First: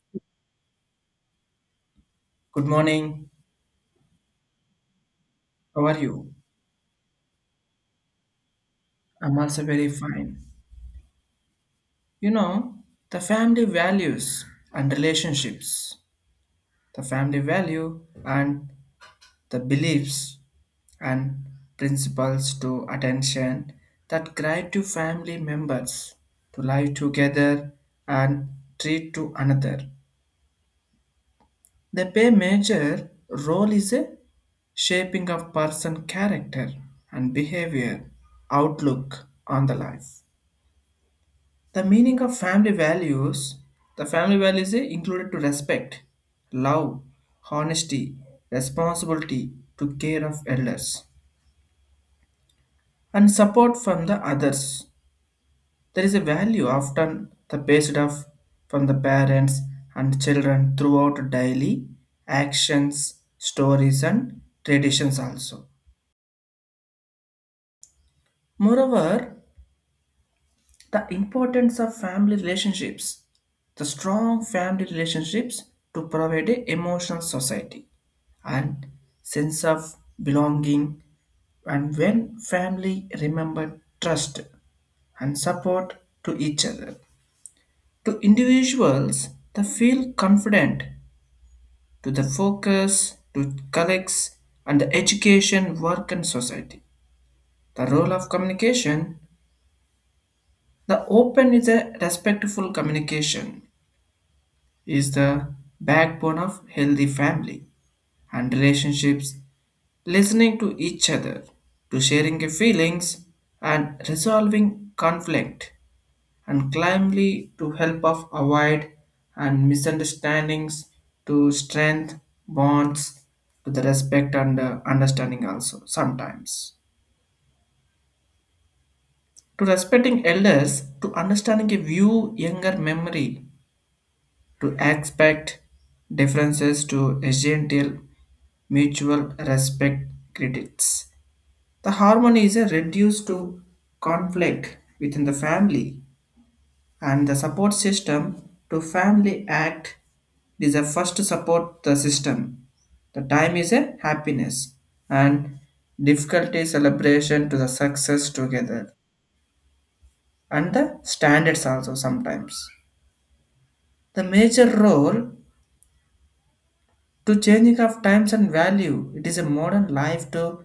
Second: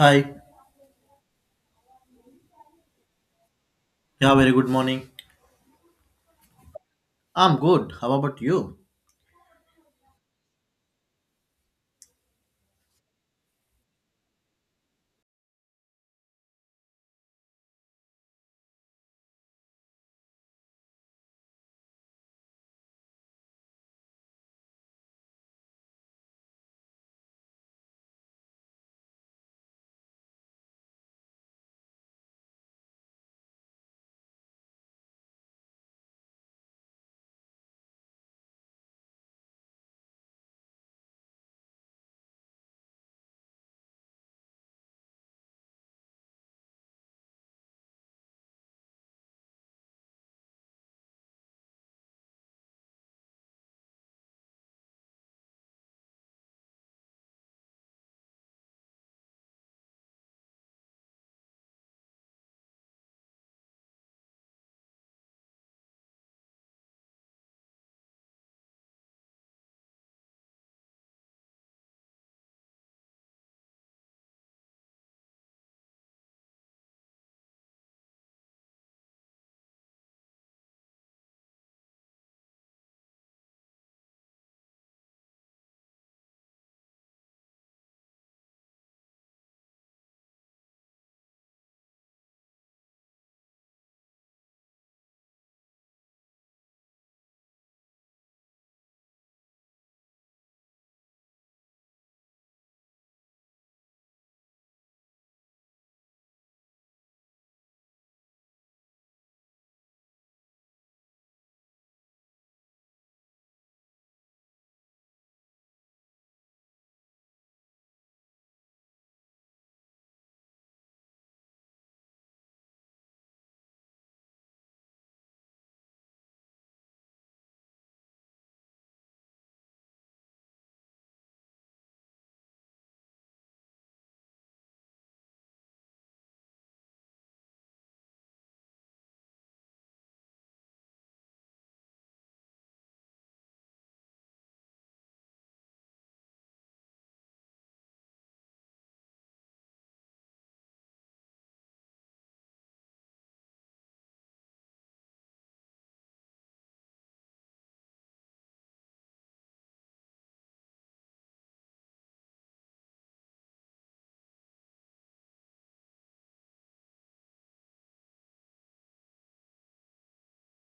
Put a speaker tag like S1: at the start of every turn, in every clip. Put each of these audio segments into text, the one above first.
S1: Hi.
S2: Good morning.
S1: Yeah, very good morning.
S2: How are you?
S1: I'm good. How about you?
S2: I'm also very fine. You know, the family values and relationships, the family value and the beliefs and principles to attention that guide to family members to live together and treat to another. They play major role is a shaping of person character and behavior outlook on the life. The meaning of family values the family values is included to respect, love, honesty, responsibility to care of elders, and support from the others. There is a value often the based off from the parents and children throughout daily actions, stories, and traditions also. Moreover, the importance of family relationships, the strong family relationships to provide a emotional society and sense of belonging, and when family remember trust and support to each other to individuals, they feel confident to the focus to colleagues and the education work and society. The role of communication, the open is a respectful communication is the backbone of healthy family and relationships, listening to each other, to sharing your feelings and resolving conflict and climbly to help of avoid and misunderstandings to strength bonds to the respect and understanding also sometimes, to respecting elders, to understanding a view younger memory, to expect differences to a gentle mutual respect credits. The harmony is reduced to conflict within the family, and the support system to family act is a first support the system. The time is a happiness and difficulty celebration to the success together and the standards also sometimes. The major role to changing of times and value. It is a modern life to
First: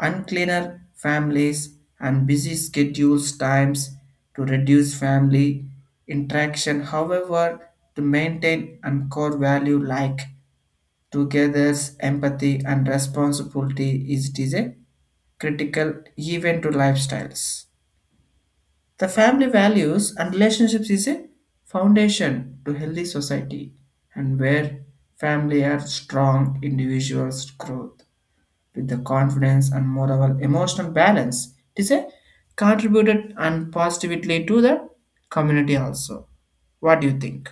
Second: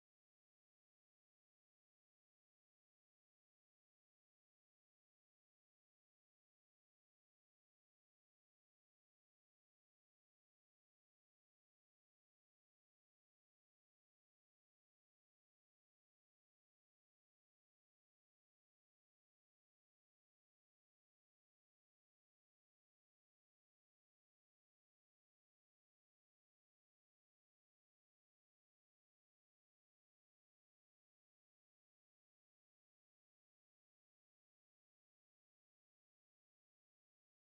S2: uncleaner families and busy schedules times to reduce family interaction. However, to maintain and core value like togethers empathy and responsibility is, it is a critical even to lifestyles. The family values and relationships is a foundation to healthy society, and where family are strong, individuals growth with the confidence and more of an emotional balance. It is a contributed and positively to the community also. What do you think?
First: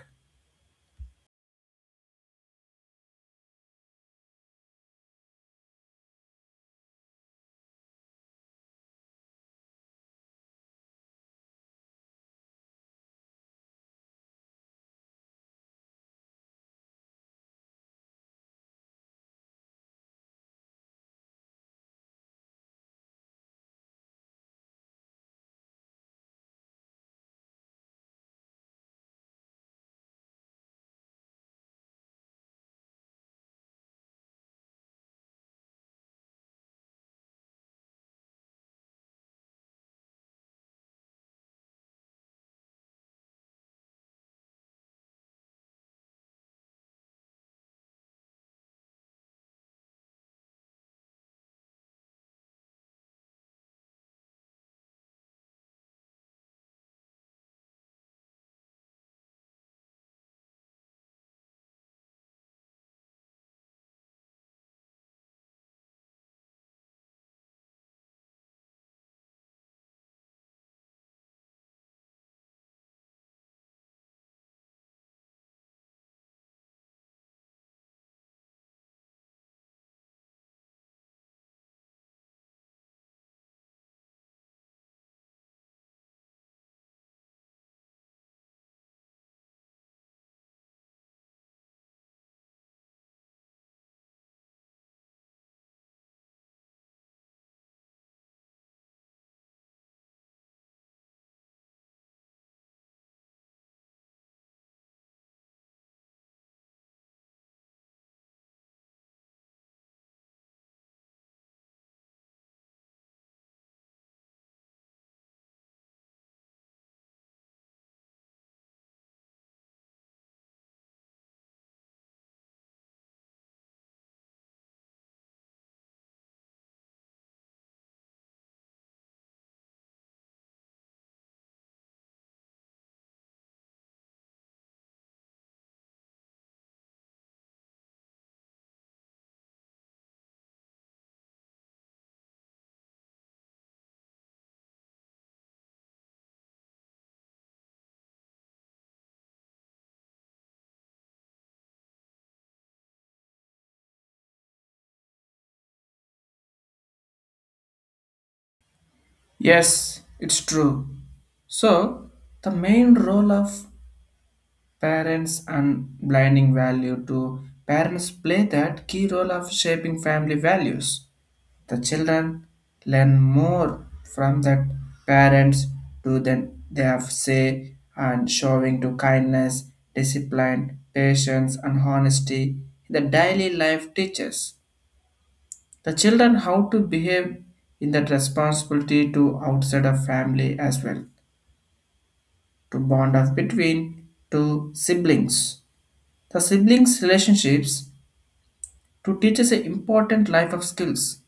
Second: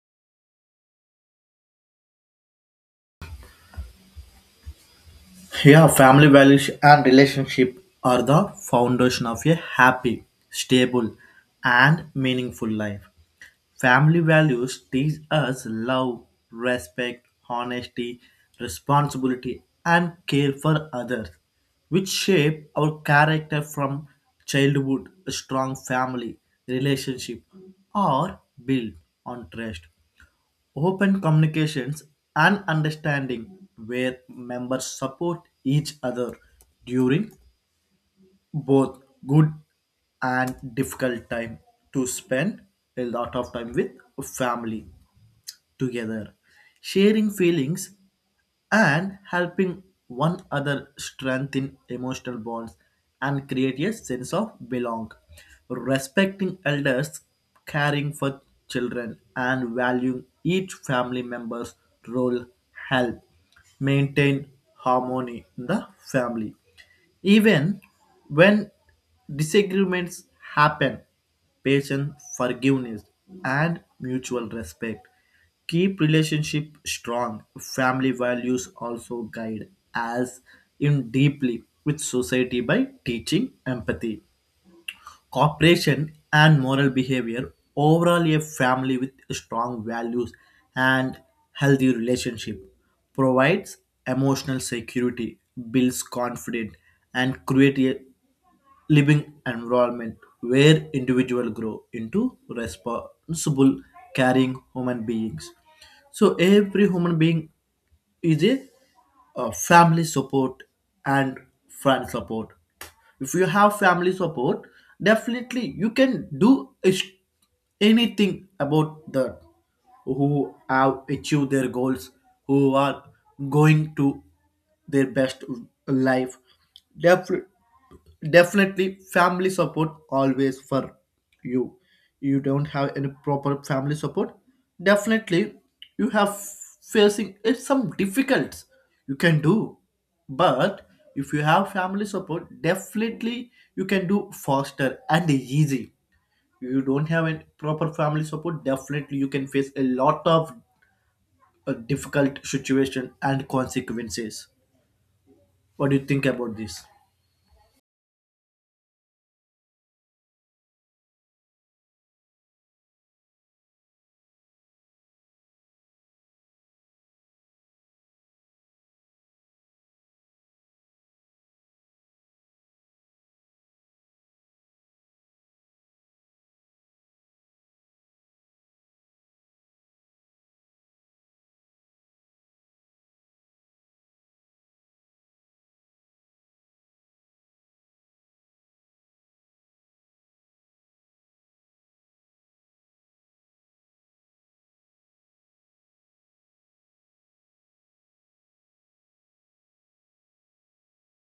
S1: Yeah, family values and relationship are the foundation of a happy, stable, and meaningful life. Family values teach us love, respect, honesty, responsibility, and care for others, which shape our character from childhood. A strong family relationship are built on trust, open communications, and understanding, where members support each other during both good and difficult time, to spend a lot of time with family together, sharing feelings and helping one another strengthen emotional bonds and create a sense of belong. Respecting elders, caring for children, and valuing each family member's role help maintain harmony in the family. Even when disagreements happen, patience, forgiveness, and mutual respect keep relationship strong. Family values also guide as in deeply with society by teaching empathy, cooperation, and moral behavior. Overall, a family with strong values and healthy relationship provides emotional security, builds confidence, and creates a living environment where individuals grow into responsible, caring human beings. So every human being is a family support and friend support. If you have family support, definitely you can do is- anything. About the who have achieved their goals, who are going to their best life, definitely, family support always for you. You don't have any proper family support, definitely you have facing some difficulties you can do, but if you have family support, definitely you can do faster and easy. You don't have any proper family support, definitely you can face a lot of difficult situation and consequences. What do you think about this?
S2: Yes, it's true. So, the main role of parents and blinding value to parents play that key role of shaping family values. The children learn more from their parents to than they have say and showing to kindness, discipline, patience and honesty in the daily life teaches. The children how to behave in that responsibility to outside of family as well, to bond of between two siblings. The siblings relationships to teach us an important life of skills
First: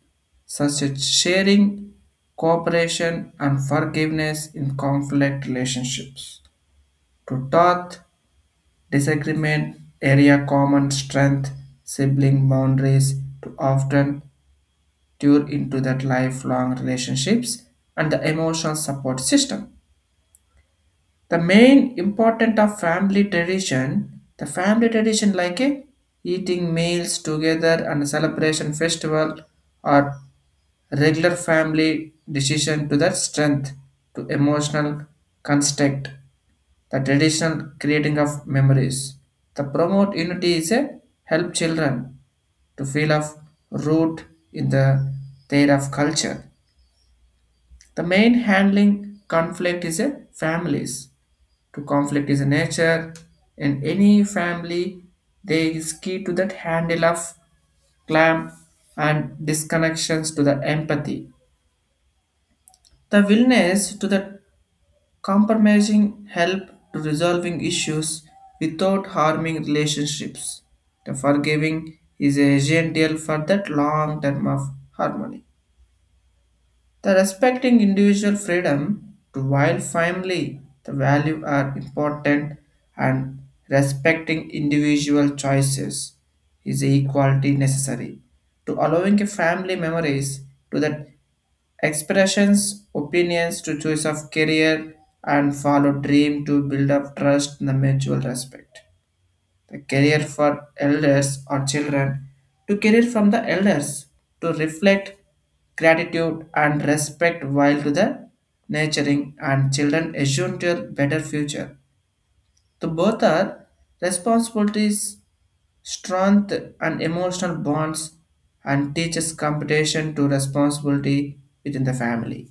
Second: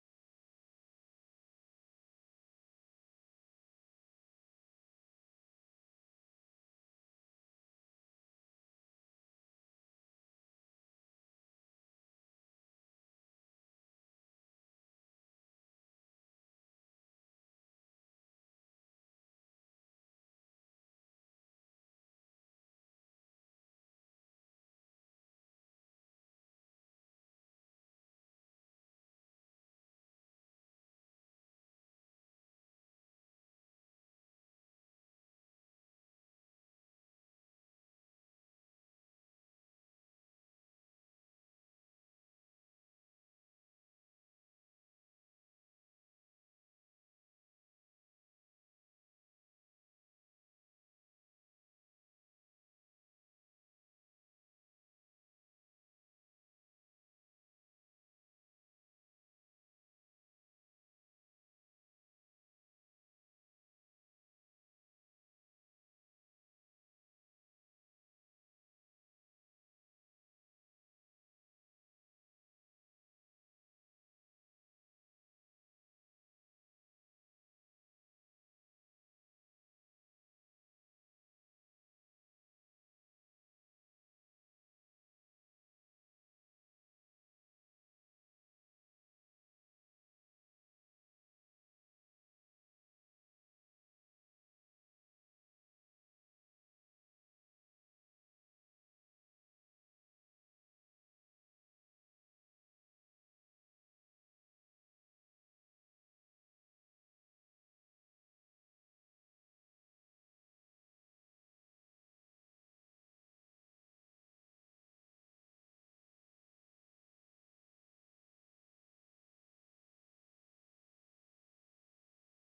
S2: such as sharing, cooperation, and forgiveness in conflict relationships. To taught disagreement, area common strength, sibling boundaries to often due into that lifelong relationships and the emotional support system. The main important of family tradition, the family tradition like a eating meals together and celebration festival or regular family decision to the strength to emotional construct. The traditional creating of memories, the promote unity is a help children to feel of root in the their of culture. The main handling conflict is a families, to conflict is a nature in any family. They is key to that handle of clamp and disconnections to the empathy, the willingness to the compromising help to resolving issues without harming relationships. The forgiving is essential for that long term of harmony. The respecting individual freedom to while family the value are important, and respecting individual choices is equality necessary to allowing a family memories to that expressions, opinions to choice of career and follow dream to build up trust and the mutual respect. The career for elders or children, to career from the elders to reflect gratitude and respect while to the nurturing and children assume to a better future. The both are responsibilities, strength and emotional bonds, and teaches competition to responsibility within the family.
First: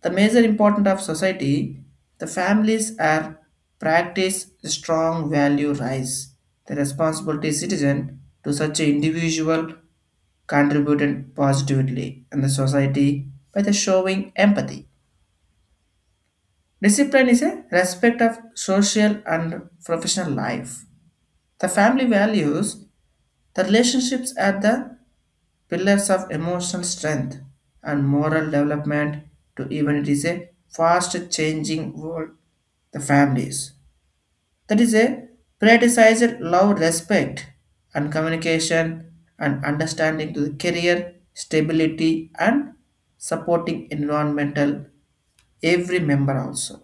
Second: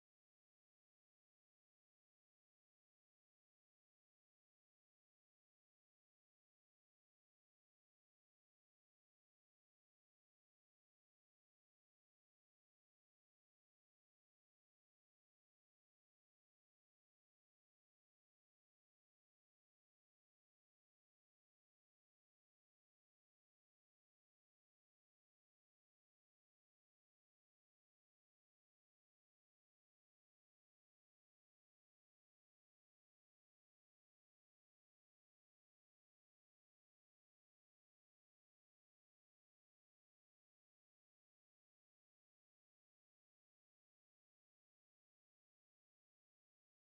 S2: The major importance of society, the families are practice strong value rise. The responsibility citizen to such an individual contributed positively in the society by the showing empathy. Discipline is a respect of social and professional life. The family values, the relationships at the pillars of emotional strength and moral development to even it is a fast changing world. The families that is a prioritized love respect and communication and understanding to the career stability and supporting environmental every member also.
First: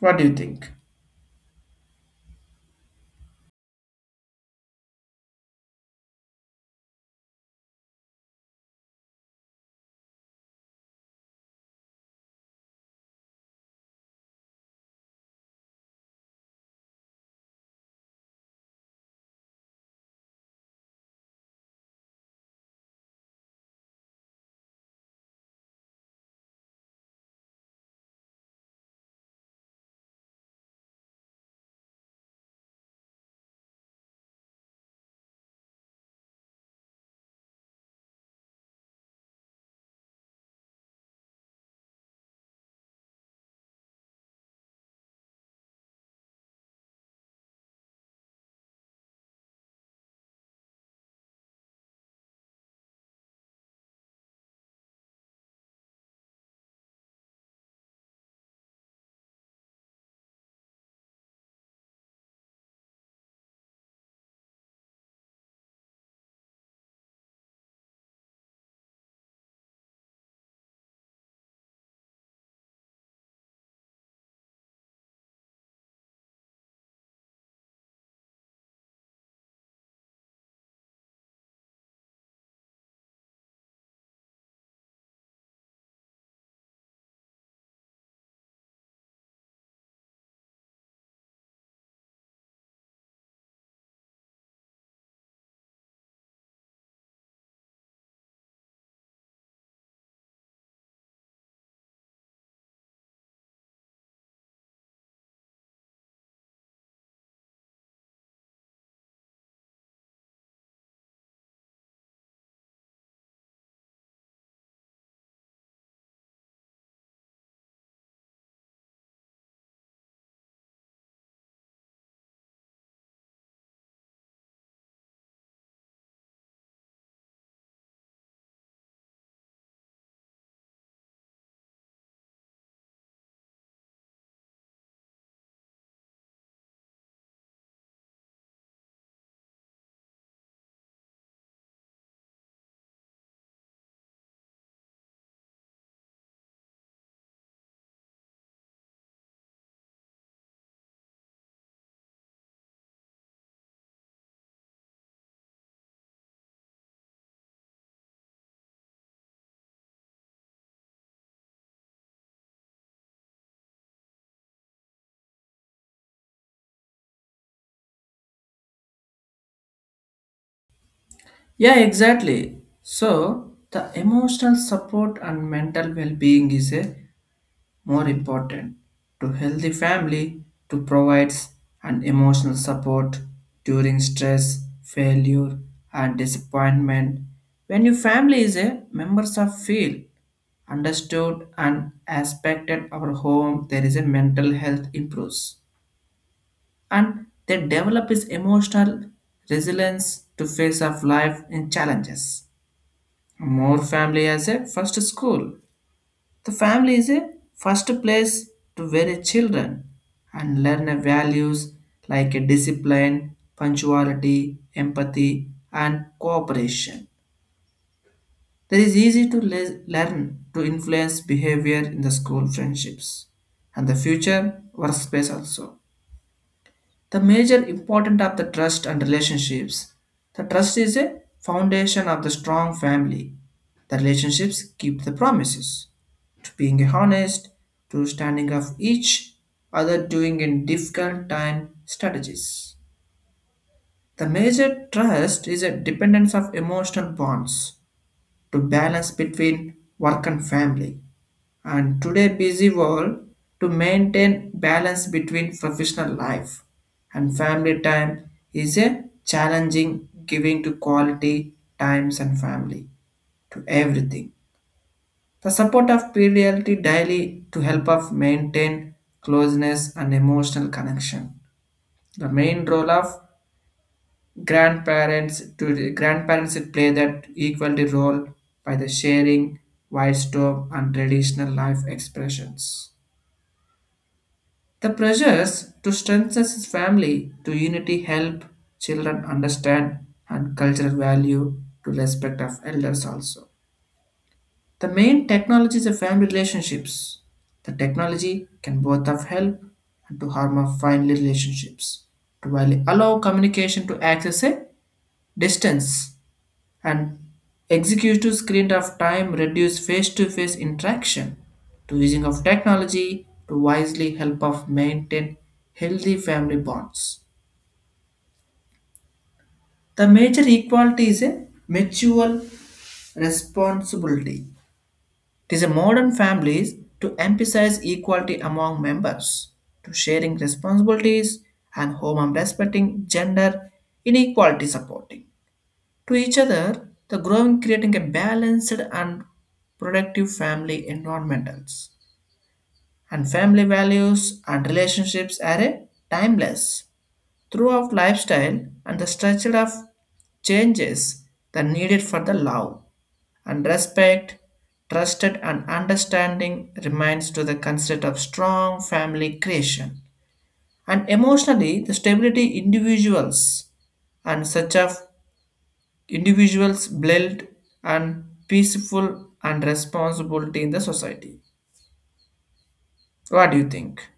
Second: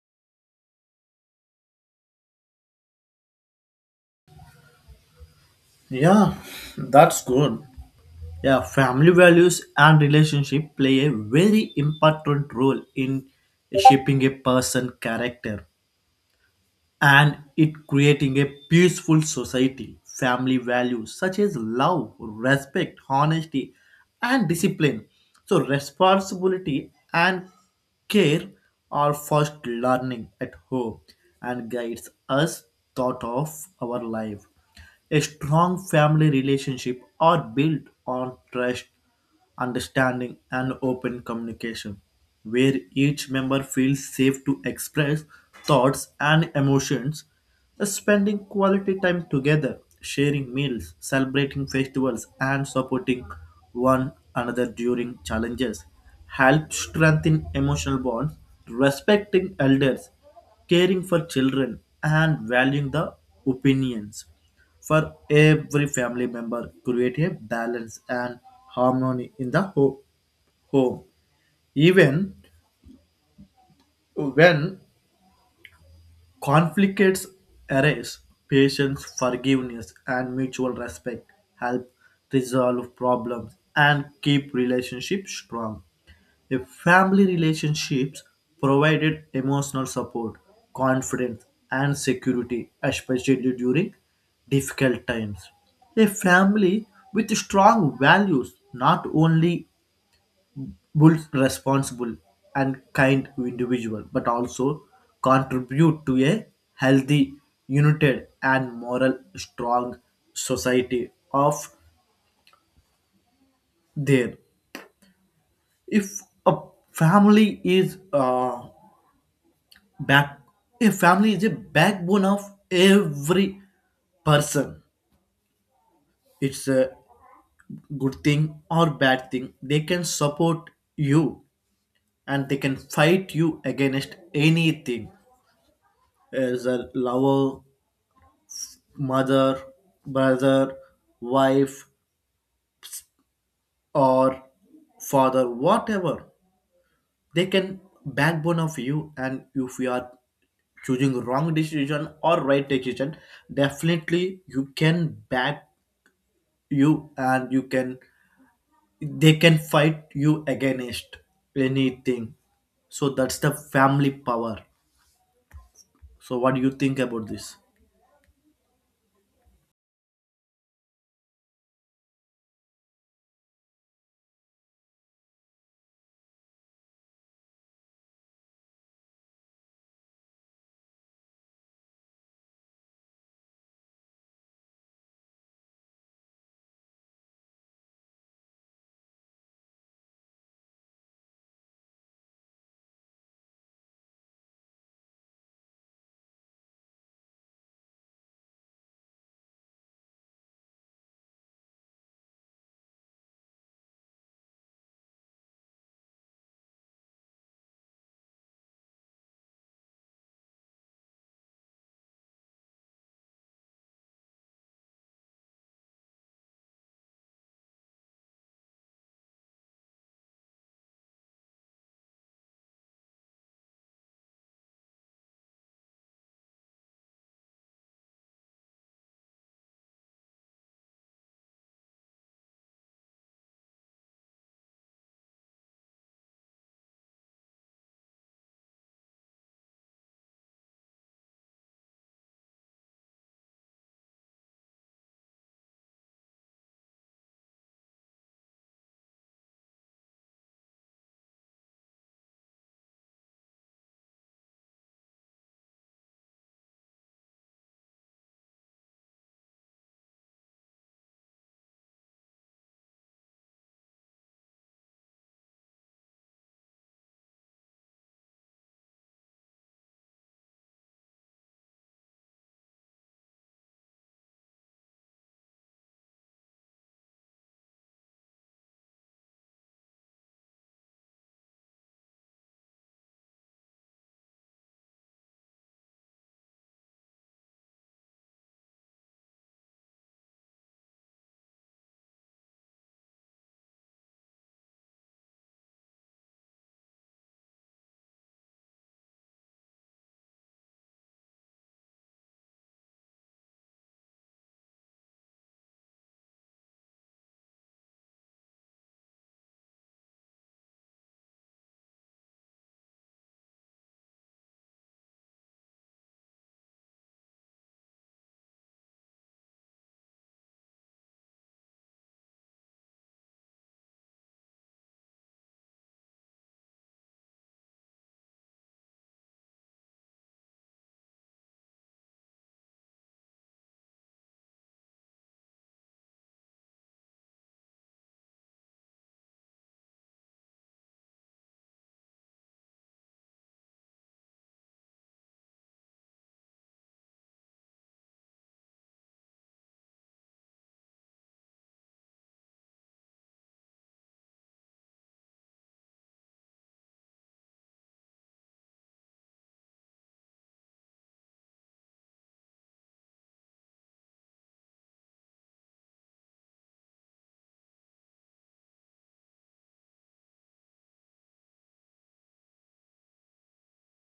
S2: What do you think?
S1: Yeah, that's good. Yeah, family values and relationship play a very important role in shaping a person's character, and it creating a peaceful society. Family values such as love, respect, honesty, and discipline, so responsibility and care, are first learning at home and guides us thought of our life. A strong family relationship are built on trust, understanding, and open communication, where each member feels safe to express thoughts and emotions. Spending quality time together, sharing meals, celebrating festivals, and supporting one another during challenges helps strengthen emotional bonds. Respecting elders, caring for children, and valuing the opinions for every family member create a balance and harmony in the home. Even when conflicts arise, patience, forgiveness, and mutual respect help resolve problems and keep relationships strong. If family relationships provided emotional support, confidence, and security, especially during difficult times. A family with strong values not only builds responsible and kind individual but also contribute to a healthy, united, and moral strong society of there. If a family is back a family is a backbone of every person, it's a good thing or bad thing, they can support you, and they can fight you against anything, as a lover, mother, brother, wife, or father, whatever. They can backbone of you, and if you are choosing wrong decision or right decision, definitely you can back you, and you can they can fight you against anything. So that's the family power. So what do you think about this?
S2: Yeah, exactly. So, the emotional support and mental well being is a more important to healthy family to provides an emotional support during stress failure and disappointment. When your family is a members of feel understood and respected, our home there is a mental health improves, and they develop is emotional resilience to face of life in challenges. More family as a first school, the family is a first place to where a children and learn a values like a discipline, punctuality, empathy, and cooperation. There is easy to learn to influence behavior in the school friendships and the future workspace also. The major important of the trust and relationships. The trust is a foundation of the strong family. The relationships keep the promises to being honest, to standing up each other during in difficult time strategies. The major trust is a dependence of emotional bonds to balance between work and family. And today busy world to maintain balance between professional life and family time is a challenging, giving to quality times and family to everything. The support of PLT daily to help us maintain closeness and emotional connection. The main role of grandparents, to grandparents it play that equality role by the sharing, wisdom, and traditional life expressions. The pressures to strengthen his family to unity help children understand and cultural value to respect of elders also. The main technologies of family relationships. The technology can both of help and to harm of family relationships, to while allow communication to access a distance, and executive screen of time reduce face-to-face interaction. To using of technology to wisely help of maintain healthy family bonds. The major equality is a mutual responsibility. It is a modern families to emphasize equality among members, to sharing responsibilities and home and respecting gender inequality supporting to each other, the growing creating a balanced and productive family environmentals. And family values and relationships are a timeless throughout lifestyle, and the structure of changes that needed for the love and respect, trusted and understanding remains to the concept of strong family creation. And emotionally, the stability individuals and such of individuals build and peaceful and responsibility in the society. What do you think?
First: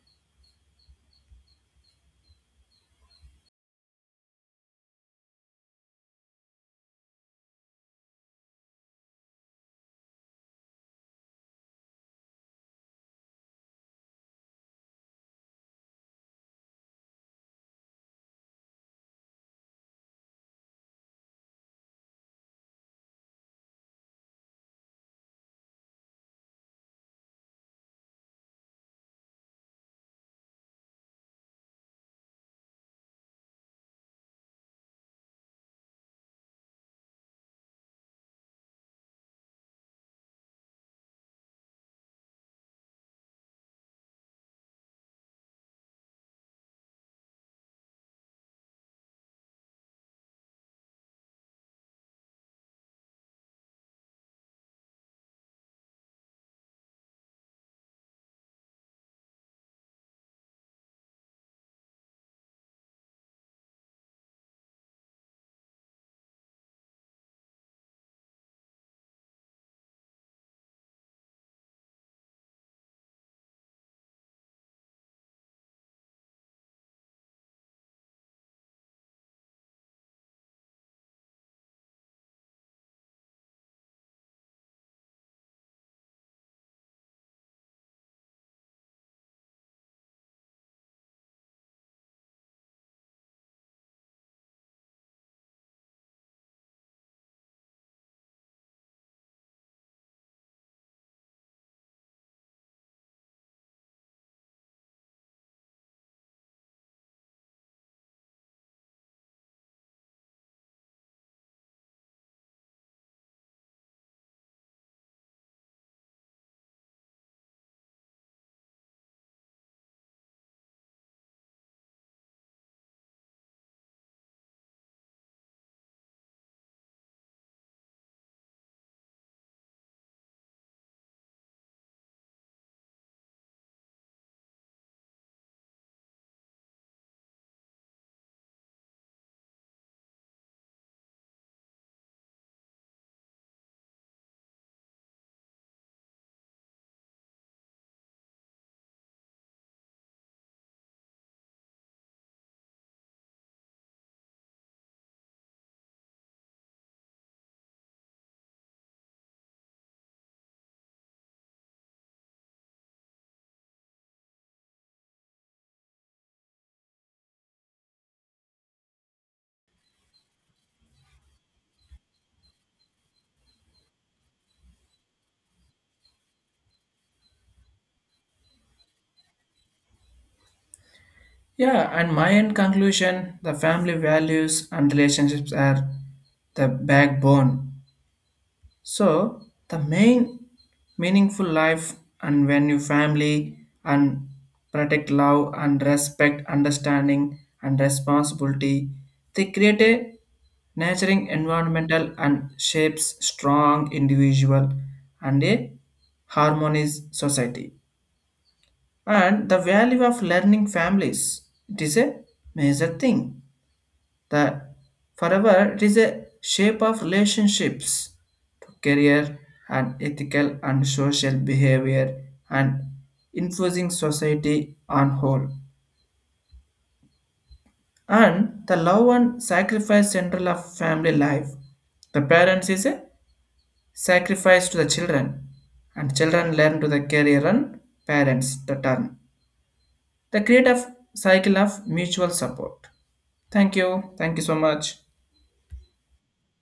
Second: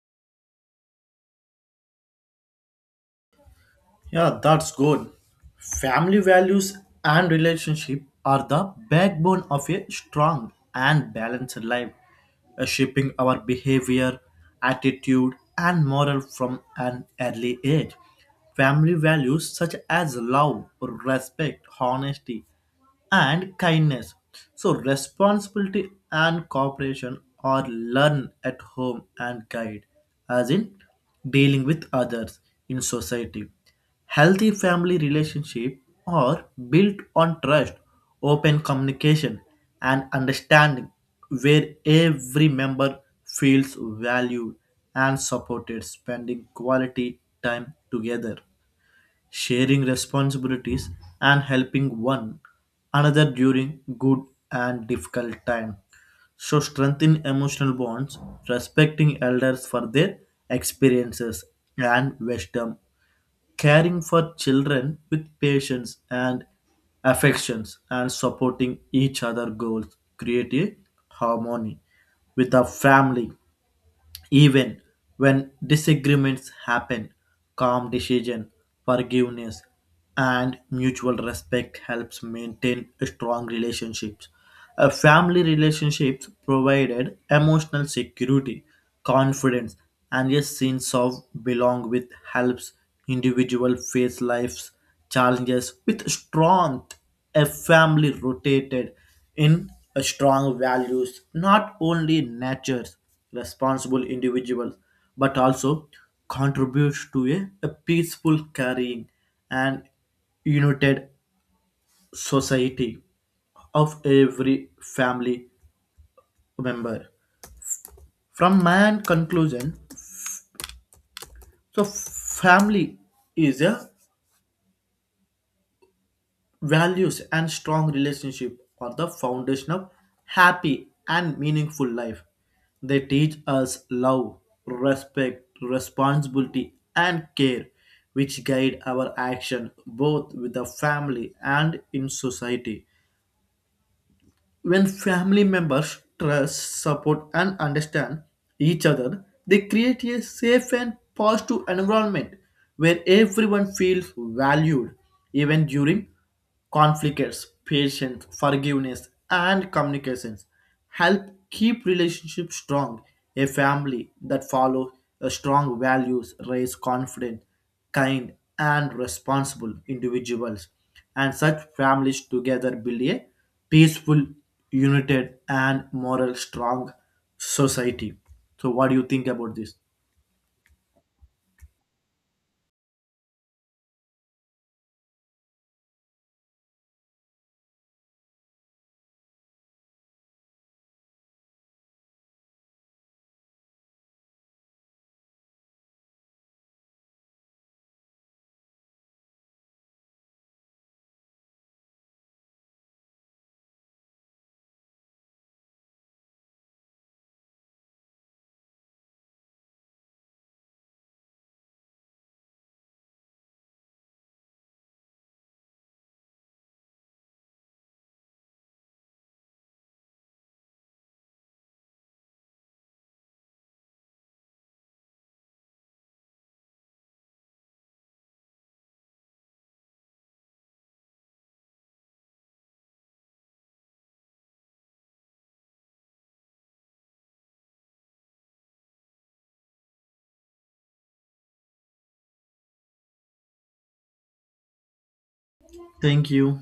S1: Yeah, that's good. Family values and relationship are the backbone of a strong and balanced life, shaping our behavior, attitude, and moral from an early age. Family values such as love, respect, honesty, and kindness. So, responsibility and cooperation are learned at home and guide, as in dealing with others in society. Healthy family relationship are built on trust, open communication, and understanding, where every member feels valued and supported, spending quality time together, sharing responsibilities and helping one another during good and difficult time, so strengthen emotional bonds, respecting elders for their experiences and wisdom, caring for children with patience and affections, and supporting each other goals create a harmony with a family. Even when disagreements happen, calm decision, forgiveness, and mutual respect helps maintain strong relationships. A family relationships provided emotional security, confidence, and a sense of belong with helps individual face life's challenges with strength. A family rotated in a strong values, not only natures responsible individuals, but also contributes to a peaceful carrying and united society of every family member. From my conclusion, so family is a values and strong relationship are the foundation of happy and meaningful life. They teach us love, respect, responsibility, and care, which guide our action both with the family and in society. When family members trust, support, and understand each other, they create a safe and positive environment where everyone feels valued. Even during conflicts, patience, forgiveness, and communications help keep relationships strong. A family that follows a strong values raise confidence, kind, and responsible individuals. And such families together build a peaceful, united, and moral strong society. So, what do you think about this?
S2: Yeah, and my end conclusion, the family values and relationships are the backbone. So the main meaningful life, and when you family and protect love and respect, understanding and responsibility, they create a nurturing environmental and shapes strong individual and a harmonious society. And the value of learning families, it is a major thing. The forever it is a shape of relationships to career and ethical and social behavior and influencing society on whole. And the love and sacrifice central of family life. The parents is a sacrifice to the children, and children learn to the career and parents the turn. The create of cycle of mutual support. Thank you. Thank you so much.
S1: Thank you.